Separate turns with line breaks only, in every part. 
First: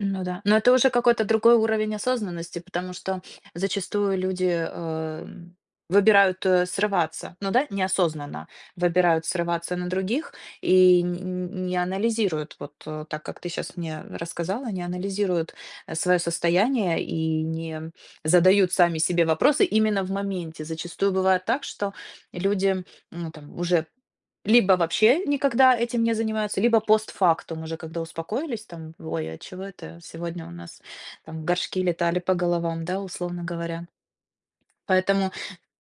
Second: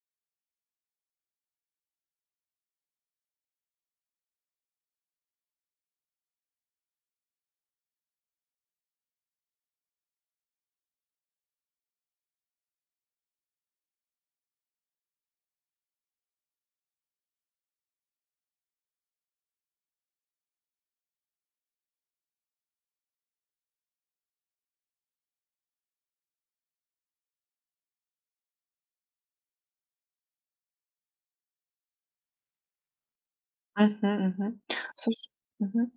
Ну да. Но это уже какой-то другой уровень осознанности, потому что зачастую люди, эм, выбирают, э, срываться. Ну да, неосознанно выбирают срываться на других и нь нь не анализируют, вот, э, так, как ты щас мне рассказала, не анализируют, э, своё состояние и не задают сами себе вопросы именно в моменте. Зачастую бывает так, что люди, ну, там уже либо вообще никогда этим не занимаются, либо постфактум, уже когда успокоились там: "Вой, а чего это сегодня у нас там горшки летали по головам?" Да, условно говоря.
Мгм мгм. Слуш
Поэтому
Мгм.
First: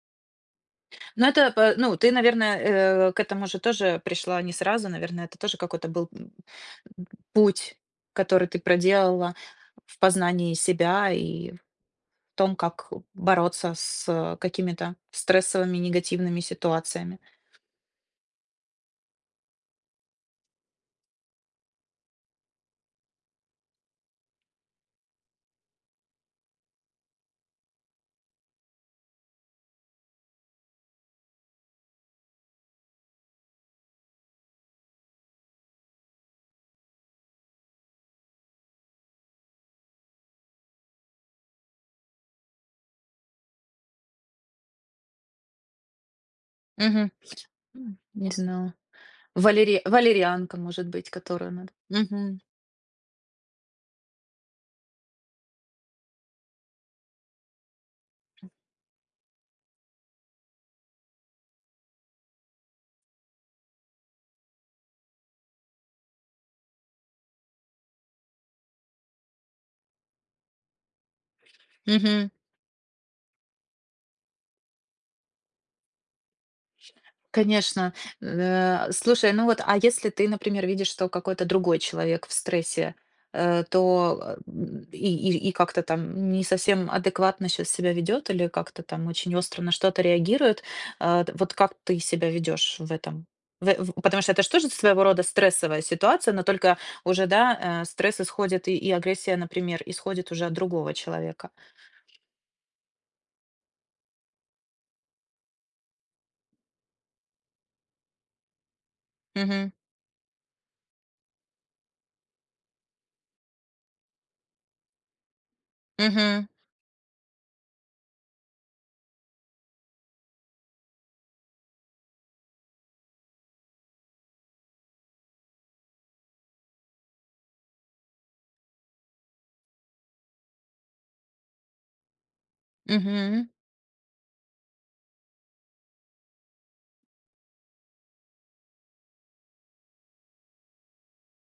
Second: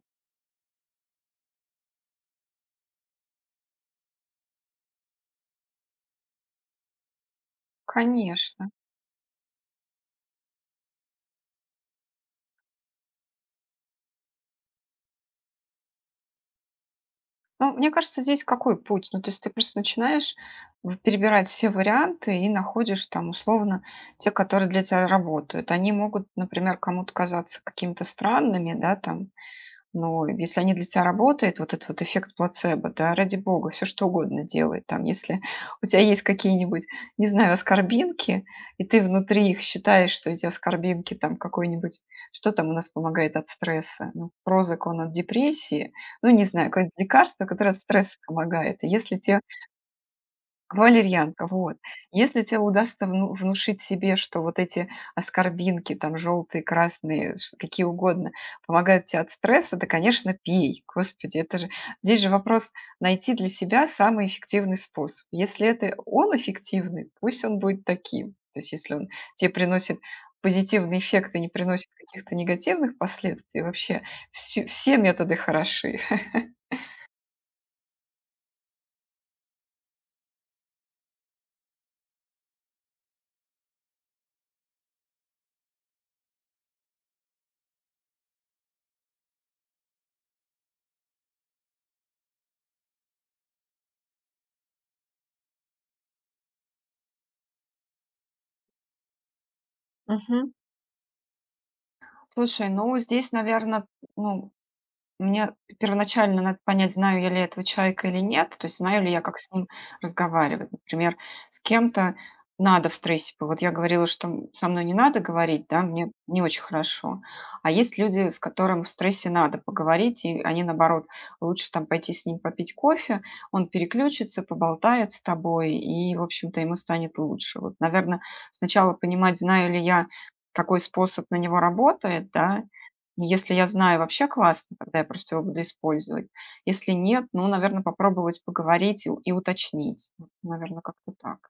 Ну это пэ Ну ты, наверно, э, к этому же тоже пришла не сразу, наверно, это тоже какой-то был путь, который ты
Конечно.
проделала в познании себя и том, как бороться с какими-то стрессовыми негативными ситуациями.
Ну, мне кажется, здесь какой путь? Ну, то есть ты просто начинаешь в перебирать все варианты и находишь там, условно, те, которые для тя работают. Они могут, например, кому-то казаться какими-то странными, да, там, но если они для тя работают, вот этот вот эффект плацебо, да, ради бога, всё что угодно делай. Там, если у тя есть какие-нибудь, не знаю, аскорбинки, и ты внутри их считаешь, что эти аскорбинки там, какой-нибудь Что там у нас помогает от стресса? Ну, "Прозак" он от депрессии. Ну, не знаю, какое-нибудь
Мгм.
лекарство, которое от
М.
стресса
Не зна
помогает. И если те
Валери валерианка, может быть,
Валерьянка,
которую надо
вот!
Мгм.
Если те удастся вну внушить себе, что вот эти аскорбинки там, жёлтые, красные, ш какие угодно, помогают те от стресса, то конечно пей! Господи, это же Здесь же вопрос- найти для себя самый эффективный способ. Если это он эффективный, пусть он будет таким. То есть если он те приносит позитивный эффект и не приносит
Мгм.
каких-то негативных последствий, вообще всю все методы хороши.
Конечно, нэа слушай, ну вот, а если ты, например, видишь, что какой-то другой человек в стрессе, э, то м и и и как-то там не совсем адекватно щас себя ведёт или как-то там очень остро на что-то реагирует. Э, т вот как ты себя ведёшь в этом в в Потому что это ж тоже своего рода стрессовая ситуация, но только уже, да, э, стресс исходит и и агрессия, например, исходит уже
Мгм.
от другого человека.
Слушай, ну, здесь, наверно, ну, мне первоначально надо понять, знаю я ли этого человека или нет. То есть знаю ли я, как с ним
Мгм.
разговаривать. Например, с кем-то надо в стрессе по Вот я говорила, что м со мной не надо говорить, да, мне не
Мгм.
очень хорошо. А есть люди, с которым в стрессе надо поговорить, и они наоборот, лучше там пойти с ним попить кофе, он переключится, поболтает с тобой, и в общем-то ему станет лучше. Вот, наверно, сначала понимать, знаю ли я, какой способ на него работает, да. И
Мгм.
если я знаю, вообще классно, тогда я просто его буду использовать. Если нет, ну, наверно, попробовать поговорить и у и уточнить. Вот, наверно, как-то так.